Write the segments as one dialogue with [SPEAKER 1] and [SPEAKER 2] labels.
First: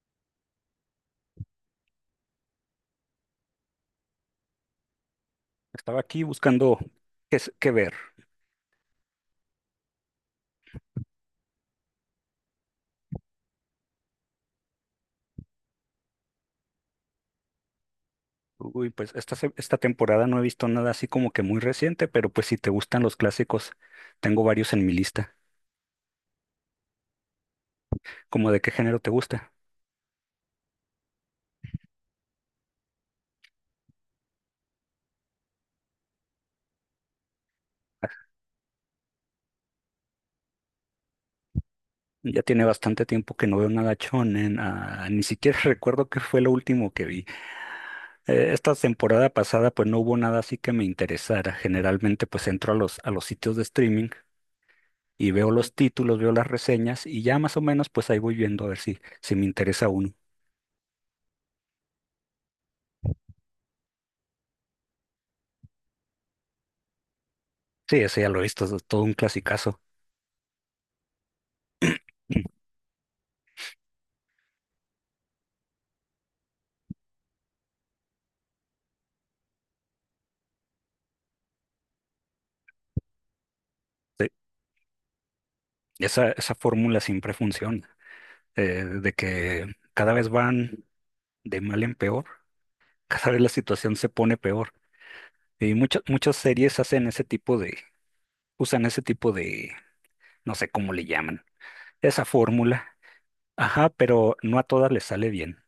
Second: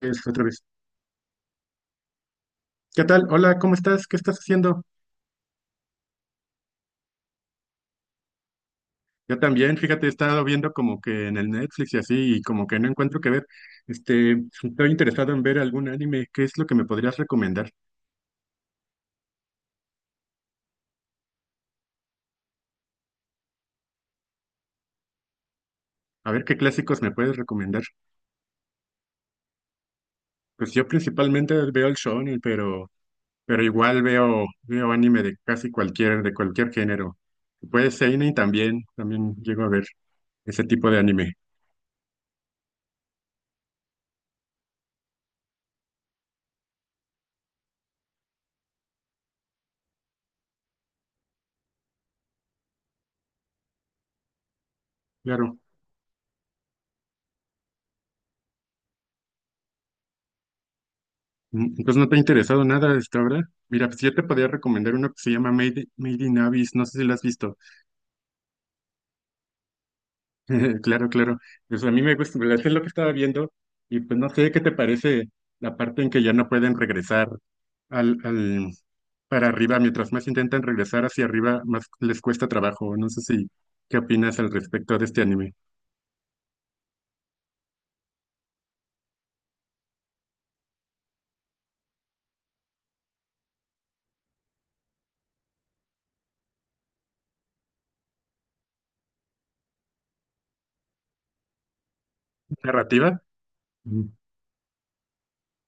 [SPEAKER 1] Es otra vez. ¿Qué tal? Hola, ¿cómo estás? ¿Qué estás haciendo?
[SPEAKER 2] Estaba aquí buscando qué ver.
[SPEAKER 1] Yo también, fíjate, he estado viendo como que en el Netflix y así, y como que no encuentro qué ver. Este, Estoy interesado en ver algún anime. ¿Qué es lo que me podrías recomendar?
[SPEAKER 2] Uy, pues esta temporada no he visto nada así como que muy reciente, pero pues si te gustan los clásicos, tengo varios en mi lista.
[SPEAKER 1] A ver qué clásicos me puedes recomendar.
[SPEAKER 2] ¿Cómo de qué género te gusta?
[SPEAKER 1] Pues yo principalmente veo el shonen, pero igual veo anime de casi de cualquier género. Puede ser seinen también, también llego a ver ese tipo de anime.
[SPEAKER 2] Ya tiene bastante tiempo que no veo nada shonen, ah, ni siquiera recuerdo qué fue lo último que vi. Esta temporada pasada pues no hubo nada así que me interesara. Generalmente pues entro a los sitios de streaming y veo
[SPEAKER 1] Claro.
[SPEAKER 2] los títulos, veo las reseñas y ya más o menos pues ahí voy viendo a ver si me interesa uno.
[SPEAKER 1] Entonces no te ha interesado nada hasta ahora. Mira, pues yo te podría recomendar una que se llama Made in Abyss, no sé si la has visto.
[SPEAKER 2] Sí, ese ya lo he visto, es todo un clasicazo.
[SPEAKER 1] Claro, claro. Pues a mí me gusta, ¿verdad? Es lo que estaba viendo y pues no sé qué te parece la parte en que ya no pueden regresar al para arriba, mientras más intentan regresar hacia arriba, más les cuesta trabajo. No sé si qué
[SPEAKER 2] Sí,
[SPEAKER 1] opinas al respecto de este anime.
[SPEAKER 2] esa fórmula siempre funciona, de que cada vez van de mal en peor, cada vez la situación se pone peor. Y muchas series hacen ese tipo de, usan ese tipo de, no sé cómo le llaman, esa fórmula.
[SPEAKER 1] ¿Narrativa?
[SPEAKER 2] Ajá,
[SPEAKER 1] Ujú.
[SPEAKER 2] pero no a todas les sale bien.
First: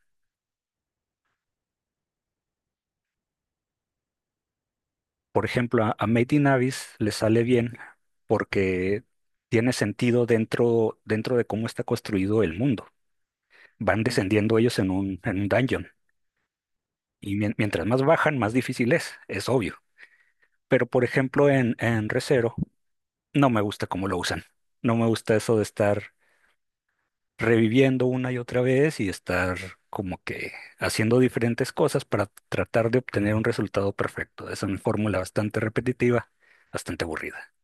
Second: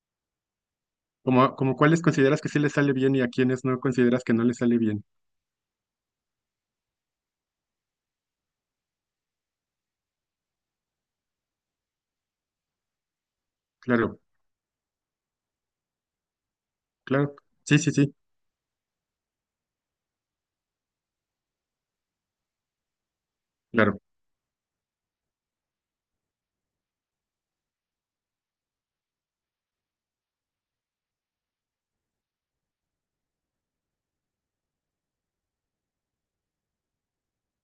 [SPEAKER 1] Como cuáles consideras que sí les sale bien y a quiénes no consideras que no les sale bien?
[SPEAKER 2] Por ejemplo, a Made in Abyss le sale bien porque tiene sentido dentro de cómo está construido el mundo. Van
[SPEAKER 1] Claro,
[SPEAKER 2] descendiendo ellos en un dungeon.
[SPEAKER 1] claro.
[SPEAKER 2] Y
[SPEAKER 1] Sí,
[SPEAKER 2] mientras
[SPEAKER 1] sí,
[SPEAKER 2] más
[SPEAKER 1] sí.
[SPEAKER 2] bajan, más difícil es obvio. Pero, por ejemplo, en Re:Zero no me gusta
[SPEAKER 1] Claro.
[SPEAKER 2] cómo lo usan. No me gusta eso de estar reviviendo una y otra vez y estar como que haciendo diferentes cosas para tratar de obtener un resultado perfecto. Es una fórmula bastante repetitiva, bastante aburrida.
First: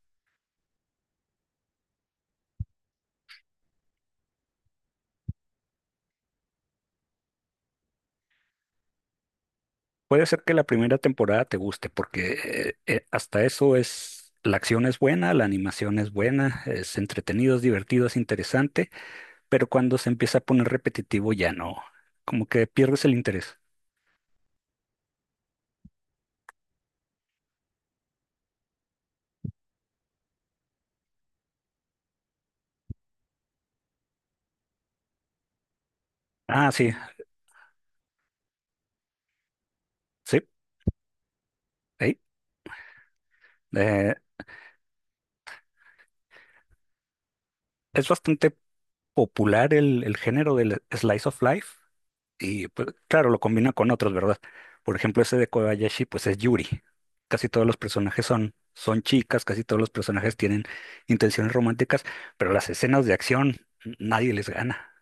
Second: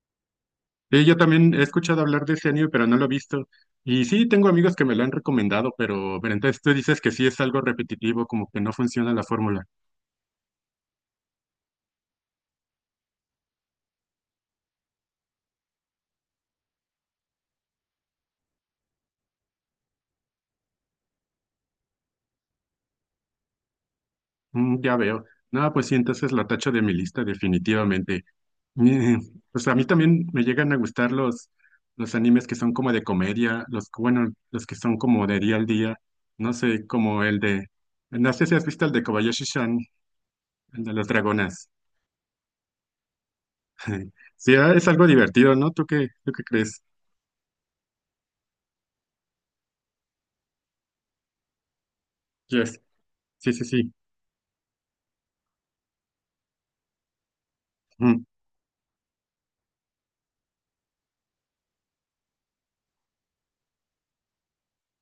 [SPEAKER 1] Sí, yo también he escuchado hablar de ese anime, pero no lo he visto. Y sí, tengo amigos que me lo han recomendado, pero entonces tú dices que sí es algo repetitivo, como que no funciona la fórmula.
[SPEAKER 2] Puede ser que la primera temporada te guste porque hasta eso es... La acción es buena, la animación es buena, es entretenido, es divertido, es interesante, pero cuando se empieza a poner repetitivo ya no, como que pierdes el interés.
[SPEAKER 1] Mm, ya veo. No, pues sí, entonces lo tacho de mi lista definitivamente. Mm, Pues a mí también me llegan a gustar los animes que son como de comedia, bueno, los que son como de día al día. No
[SPEAKER 2] Ah,
[SPEAKER 1] sé,
[SPEAKER 2] sí.
[SPEAKER 1] como el de, no sé si has visto el de Kobayashi-san,
[SPEAKER 2] Sí,
[SPEAKER 1] el de las dragonas.
[SPEAKER 2] ahí. Eh,
[SPEAKER 1] Sí, ah, es algo divertido, ¿no? Tú qué crees?
[SPEAKER 2] es bastante popular el género del slice of life y
[SPEAKER 1] Yes.
[SPEAKER 2] pues, claro, lo
[SPEAKER 1] Sí, sí,
[SPEAKER 2] combina con
[SPEAKER 1] sí.
[SPEAKER 2] otros, ¿verdad? Por ejemplo, ese de Kobayashi, pues es Yuri. Casi todos los personajes
[SPEAKER 1] Mm.
[SPEAKER 2] son chicas, casi todos los personajes tienen intenciones románticas, pero las escenas de acción nadie les gana.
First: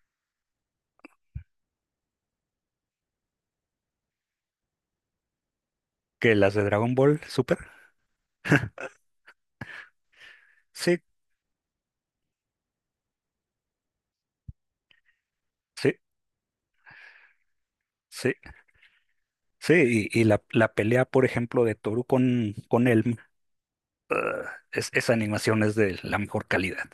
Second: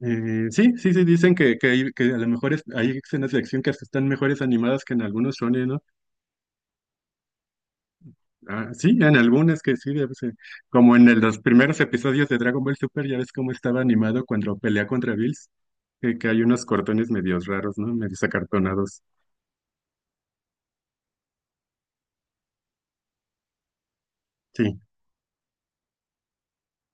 [SPEAKER 1] Sí, sí, sí, dicen que a lo mejor hay escenas de acción que hasta están mejores animadas que en algunos shonen, ¿no?
[SPEAKER 2] Que las de Dragon Ball Super,
[SPEAKER 1] Ah, sí, en algunas que sí, debe ser. Como
[SPEAKER 2] sí,
[SPEAKER 1] en los primeros episodios de Dragon Ball Super, ya ves cómo estaba animado cuando pelea contra Bills,
[SPEAKER 2] sí,
[SPEAKER 1] que hay unos cortones medios raros, ¿no? Medios
[SPEAKER 2] sí,
[SPEAKER 1] acartonados.
[SPEAKER 2] sí. Y la pelea, por ejemplo, de Toru con Elm, ah,
[SPEAKER 1] Sí,
[SPEAKER 2] esa animación es de la mejor calidad.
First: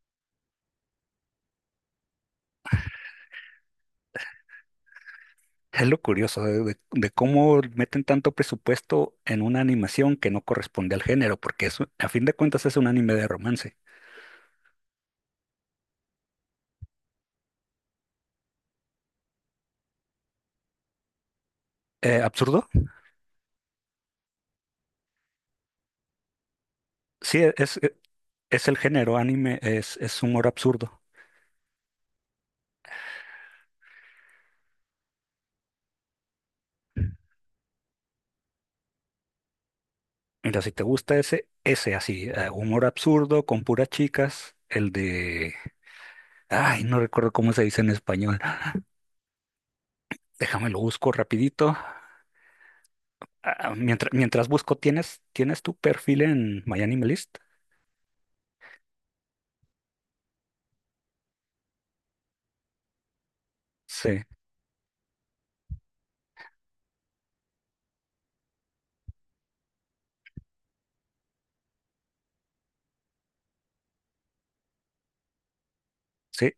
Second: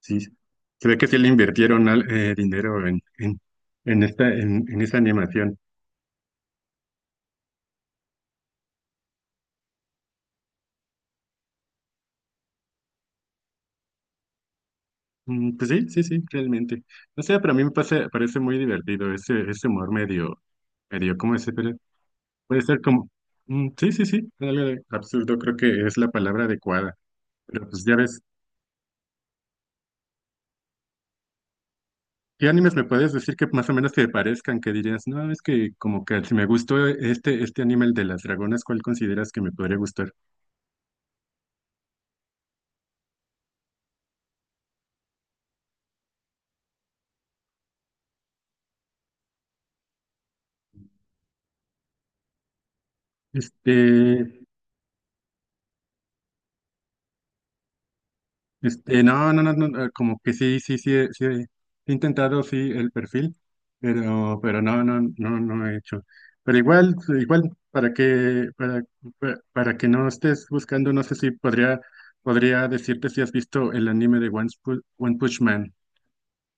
[SPEAKER 1] sí, sí. Se ve que sí le invirtieron dinero en en esa animación.
[SPEAKER 2] Es lo curioso de cómo meten tanto presupuesto en una animación que no corresponde al género, porque es, a fin de cuentas es un anime de romance.
[SPEAKER 1] Pues sí, sí, sí, realmente. O sea, para mí me pasa- parece muy divertido ese, ese humor medio, medio, ¿cómo es? Puede
[SPEAKER 2] ¿Absurdo?
[SPEAKER 1] ser como, mm, sí, sí, sí, algo de absurdo creo que es la palabra adecuada.
[SPEAKER 2] Sí,
[SPEAKER 1] Pero pues ya ves,
[SPEAKER 2] es el género anime, es humor absurdo.
[SPEAKER 1] ¿qué animes me puedes decir que más o menos te parezcan? Que dirías, no, es que como que si me gustó este, este anime, el de las dragonas, ¿cuál consideras que me podría gustar?
[SPEAKER 2] Mira, si te gusta ese así, humor absurdo con puras chicas, el de... Ay, no recuerdo cómo se dice en español. Déjame lo busco rapidito. Ah,
[SPEAKER 1] Este,
[SPEAKER 2] mientras busco, tienes tu perfil en MyAnimeList?
[SPEAKER 1] No, no, no, no, no, como que sí, sí, sí, sí, he intentado, sí, el perfil,
[SPEAKER 2] Sí.
[SPEAKER 1] pero no, no, no, no he hecho. Pero igual, igual, para que, para, para que no estés buscando, no sé si podría, podría decirte si has visto el anime de One Punch Man.
[SPEAKER 2] Sí.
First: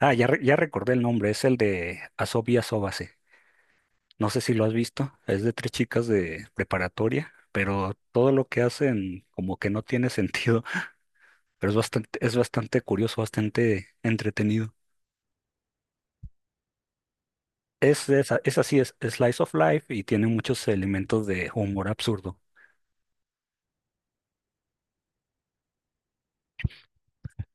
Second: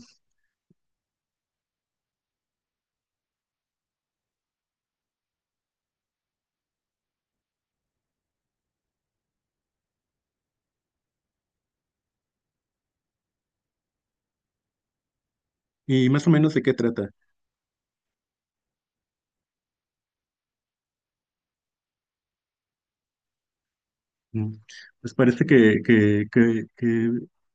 [SPEAKER 2] Ah, ya recordé el nombre, es el de Asobi Asobase. No sé si lo has visto, es de tres chicas de preparatoria, pero todo lo que hacen como que no tiene sentido, pero es bastante curioso, bastante entretenido.
[SPEAKER 1] Y más o menos de qué trata.
[SPEAKER 2] Es así, es, slice of life y tiene muchos elementos de humor absurdo.
[SPEAKER 1] Mm, Pues parece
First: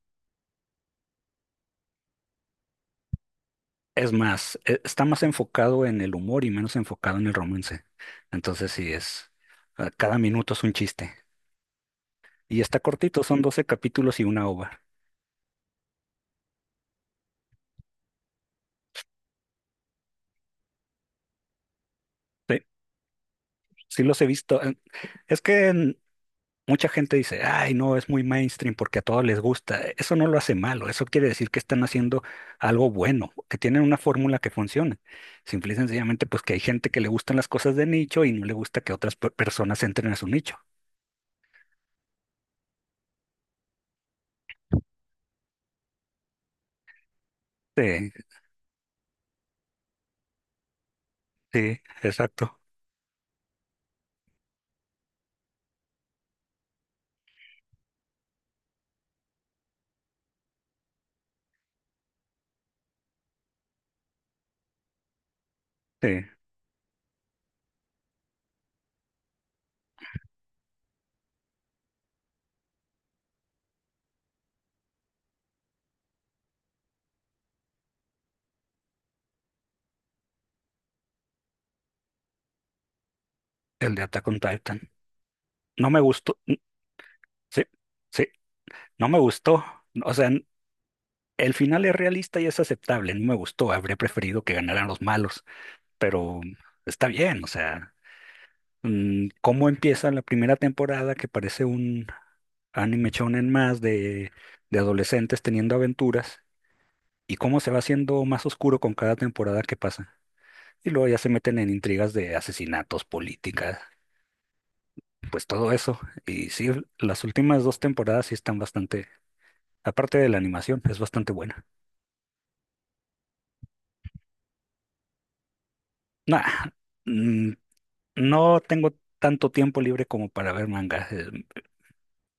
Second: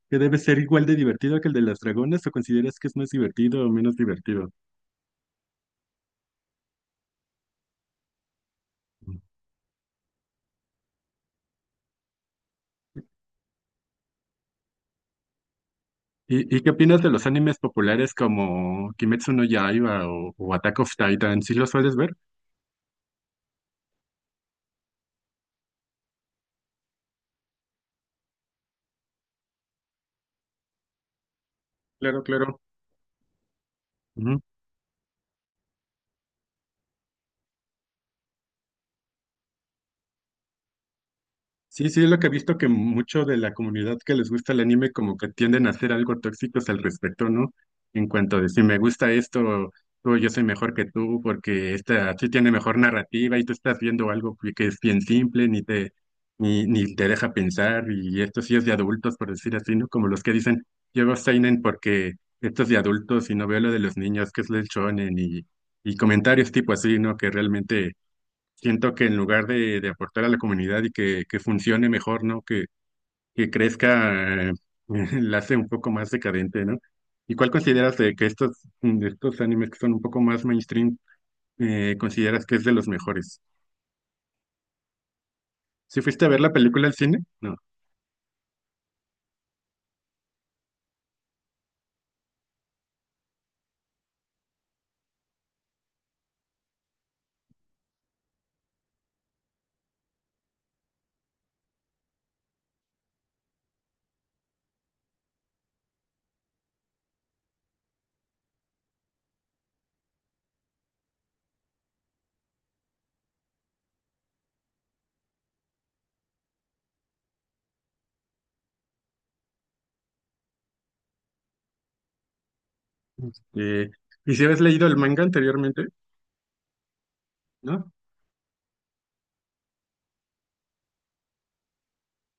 [SPEAKER 1] que debe ser igual de divertido que el de las dragonas, ¿o consideras que es más divertido o menos
[SPEAKER 2] Es
[SPEAKER 1] divertido?
[SPEAKER 2] más, está más enfocado en el humor y menos enfocado en el romance. Entonces sí, es, cada minuto es un chiste. Y está cortito, son 12 capítulos y una ova.
[SPEAKER 1] Y qué opinas de los animes populares como Kimetsu no Yaiba o Attack of Titan? ¿Sí los sueles ver?
[SPEAKER 2] Sí, sí los he visto. Es que mucha gente dice, ay, no, es muy mainstream porque a todos les gusta. Eso no lo hace malo, eso quiere decir que están haciendo
[SPEAKER 1] Claro, claro.
[SPEAKER 2] algo bueno, que tienen una fórmula
[SPEAKER 1] Ujú.
[SPEAKER 2] que funciona. Simple y sencillamente, pues que hay gente que le gustan las cosas de nicho y no le gusta que otras personas entren a su nicho.
[SPEAKER 1] Sí, sí, es lo que he visto que mucho de la comunidad que les gusta el anime como que tienden a ser algo tóxicos al respecto, ¿no? En
[SPEAKER 2] Sí,
[SPEAKER 1] cuanto de si me gusta esto, tú, yo soy mejor que tú porque
[SPEAKER 2] sí,
[SPEAKER 1] esta sí tiene
[SPEAKER 2] exacto.
[SPEAKER 1] mejor narrativa y tú estás viendo algo que es bien simple, ni te deja pensar y esto sí es de adultos, por decir así, ¿no? Como los que dicen, yo veo seinen porque esto es de adultos y no veo lo de los niños, que es el shonen y
[SPEAKER 2] Sí,
[SPEAKER 1] comentarios tipo así, ¿no? Que realmente siento que en lugar de aportar a la comunidad y que funcione mejor, ¿no? Que crezca, la hace un poco más decadente, ¿no? ¿Y cuál consideras de que de estos animes que son un poco más mainstream, consideras que es de los mejores?
[SPEAKER 2] el de Attack on Titan. No me
[SPEAKER 1] ¿Si fuiste a
[SPEAKER 2] gustó.
[SPEAKER 1] ver la película al cine? No.
[SPEAKER 2] Sí, sí, no me gustó. O sea, el final es realista y es aceptable. No me gustó. Habría preferido que ganaran los malos, pero está bien, o sea. Cómo empieza la primera temporada que parece un anime shonen más de adolescentes teniendo aventuras y cómo se va haciendo más oscuro con cada temporada que pasa. Y luego ya se meten en intrigas de asesinatos, políticas, pues todo eso. Y sí, las últimas 2 temporadas sí están bastante, aparte de la animación, es bastante buena.
[SPEAKER 1] Eh, ¿Y si habías leído el manga anteriormente?
[SPEAKER 2] Nah, mm,
[SPEAKER 1] ¿No?
[SPEAKER 2] no tengo tanto tiempo libre como para ver manga.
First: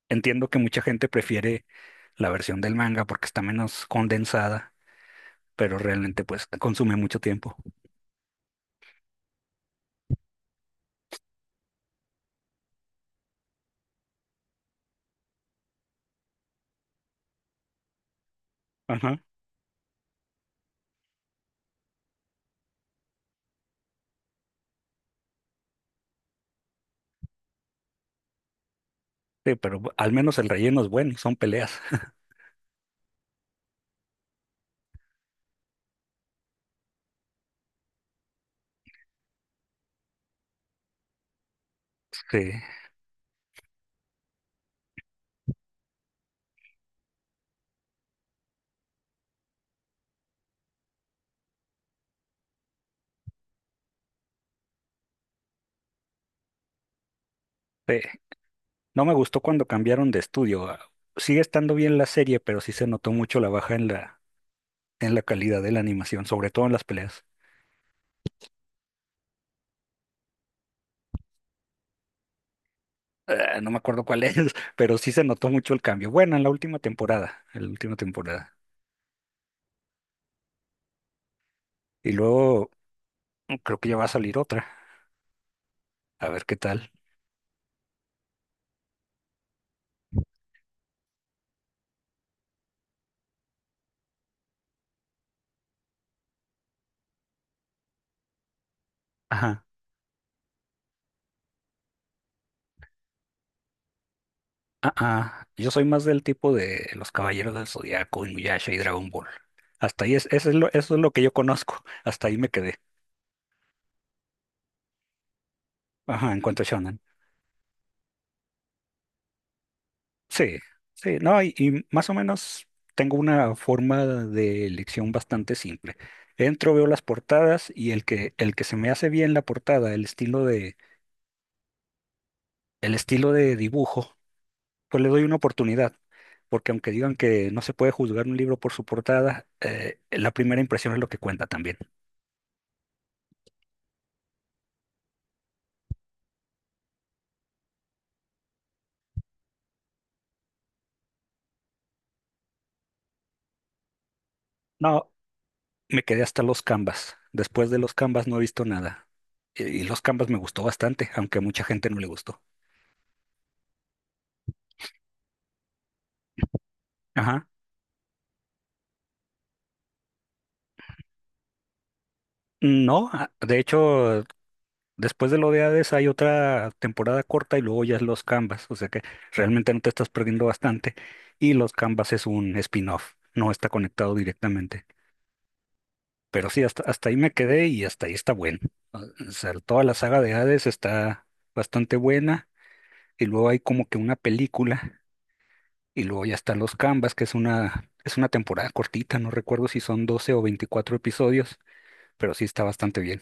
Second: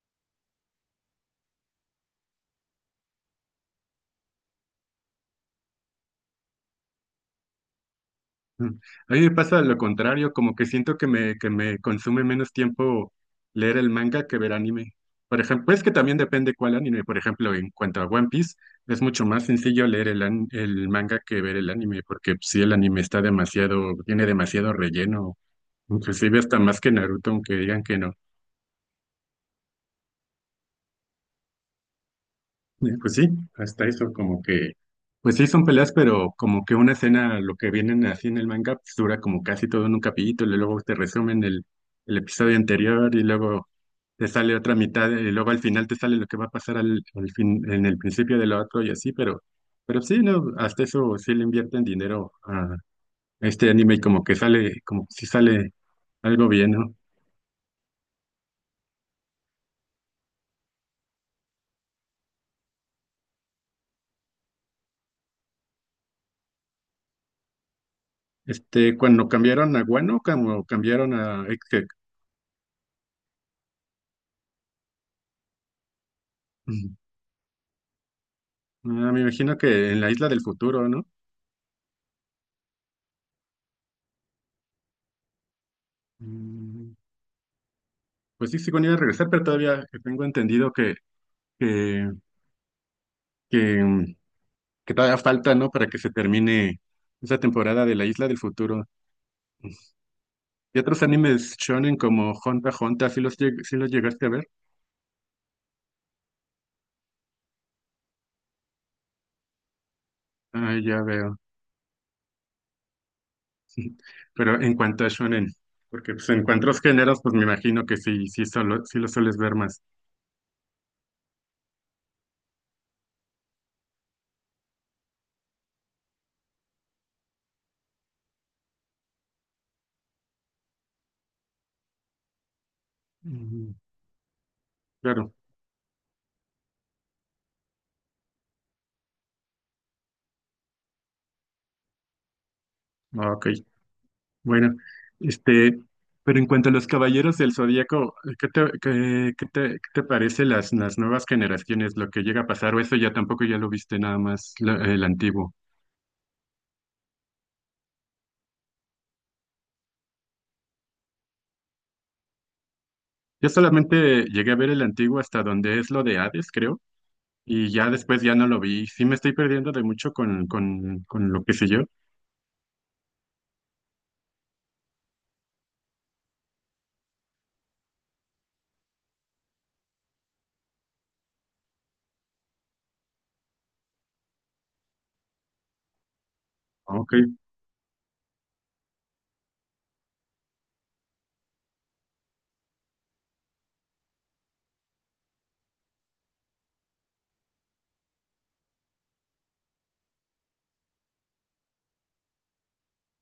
[SPEAKER 2] Entiendo que mucha gente prefiere la versión del manga porque está menos condensada pero realmente pues consume mucho tiempo.
[SPEAKER 1] Mm. A mí me pasa lo contrario, como que siento que me consume menos tiempo leer el manga que ver anime. Por ejemplo, es que también depende cuál anime. Por ejemplo, en cuanto a One Piece, es
[SPEAKER 2] Ajá.
[SPEAKER 1] mucho más sencillo leer el manga que ver el anime, porque si el anime está demasiado, tiene demasiado relleno, inclusive hasta más que Naruto, aunque digan que no.
[SPEAKER 2] Sí, pero al menos el relleno es bueno, son peleas.
[SPEAKER 1] Y pues sí, hasta eso como que, pues sí son peleas, pero como que una escena, lo que vienen así en el manga, pues dura como casi todo en un capítulo, y luego te resumen el
[SPEAKER 2] Sí,
[SPEAKER 1] episodio anterior, y luego te sale otra mitad, y luego al final te sale lo que va a pasar al fin, en el principio de lo otro y así, pero sí, no, hasta eso sí le invierten dinero a este anime y como que sale, como si sale algo bien, ¿no?
[SPEAKER 2] sí. No me gustó cuando cambiaron de estudio. Ah, sigue estando bien la serie, pero sí se notó mucho la baja en en la calidad de la animación, sobre todo en las peleas.
[SPEAKER 1] Este, cuando cambiaron a Guano, como cambiaron a Egghead.
[SPEAKER 2] Ah, no me acuerdo cuál es, pero sí se notó mucho el cambio. Bueno, en la última temporada, en la última temporada.
[SPEAKER 1] Ah, me imagino que en la isla del futuro, ¿no?
[SPEAKER 2] Y luego creo que ya va a salir otra. A ver qué tal.
[SPEAKER 1] Mm, Pues sí, según iba a regresar, pero todavía tengo entendido que, que, mm, que todavía falta, ¿no? Para que se termine esa temporada de la isla del futuro.
[SPEAKER 2] ajá.
[SPEAKER 1] Y otros animes shonen como Hunter x Hunter, ¿sí sí los llegaste a ver?
[SPEAKER 2] Ah, ah, yo soy más del tipo de los Caballeros del Zodiaco, Inuyasha y Dragon Ball. Hasta ahí es,
[SPEAKER 1] Ah,
[SPEAKER 2] eso es
[SPEAKER 1] ya
[SPEAKER 2] lo que yo
[SPEAKER 1] veo.
[SPEAKER 2] conozco. Hasta ahí me quedé.
[SPEAKER 1] Pero en cuanto a shonen, porque pues,
[SPEAKER 2] Ajá, en
[SPEAKER 1] en
[SPEAKER 2] cuanto a
[SPEAKER 1] cuanto a los
[SPEAKER 2] shonen.
[SPEAKER 1] géneros, pues me imagino que sí, sí, solo, sí los sueles ver más.
[SPEAKER 2] Sí, sí, no, y más o menos tengo una forma de elección bastante simple. Entro, veo las portadas y el que se me hace bien la portada, el estilo de
[SPEAKER 1] Mm,
[SPEAKER 2] dibujo, pues le doy
[SPEAKER 1] claro.
[SPEAKER 2] una oportunidad. Porque aunque digan que no se puede juzgar un libro por su portada, la primera impresión es lo que cuenta también.
[SPEAKER 1] Ah, ok. Bueno, este, pero en cuanto a los Caballeros del Zodíaco, qué te parece las nuevas generaciones, lo que llega a pasar? ¿O eso ya tampoco ya lo viste nada más el
[SPEAKER 2] No,
[SPEAKER 1] antiguo?
[SPEAKER 2] me quedé hasta los Canvas. Después de los Canvas no he visto nada. Y los Canvas me gustó bastante, aunque a mucha gente no le gustó.
[SPEAKER 1] Yo solamente llegué a ver el antiguo hasta donde es lo de Hades, creo,
[SPEAKER 2] Ajá.
[SPEAKER 1] y ya después ya no lo vi. Sí me estoy perdiendo de mucho con lo que sé yo.
[SPEAKER 2] No, de hecho, después de lo de Hades hay otra temporada corta y luego ya es los Canvas. O sea que realmente no te estás perdiendo bastante. Y los Canvas es un spin-off, no está conectado directamente. Pero sí, hasta
[SPEAKER 1] Ok,
[SPEAKER 2] ahí me quedé y hasta ahí está bueno. O o sea, toda la saga de Hades está bastante buena. Y luego hay como que una película. Y luego ya están los Canvas, que es es una temporada cortita, no recuerdo si son 12 o 24 episodios, pero sí está bastante bien.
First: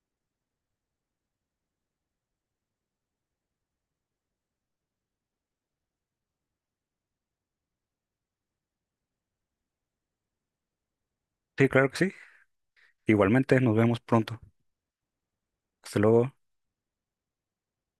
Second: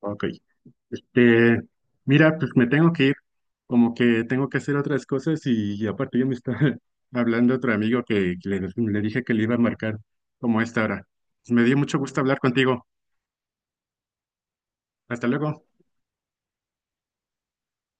[SPEAKER 1] ok. Este, mira, pues me tengo que ir, como que tengo que hacer otras cosas y aparte yo me estaba hablando otro amigo que le dije que le iba a marcar como a esta hora. Pues, me
[SPEAKER 2] Sí,
[SPEAKER 1] dio
[SPEAKER 2] claro que
[SPEAKER 1] mucho
[SPEAKER 2] sí.
[SPEAKER 1] gusto hablar contigo.
[SPEAKER 2] Igualmente, nos vemos pronto.
[SPEAKER 1] Hasta luego.
[SPEAKER 2] Hasta luego.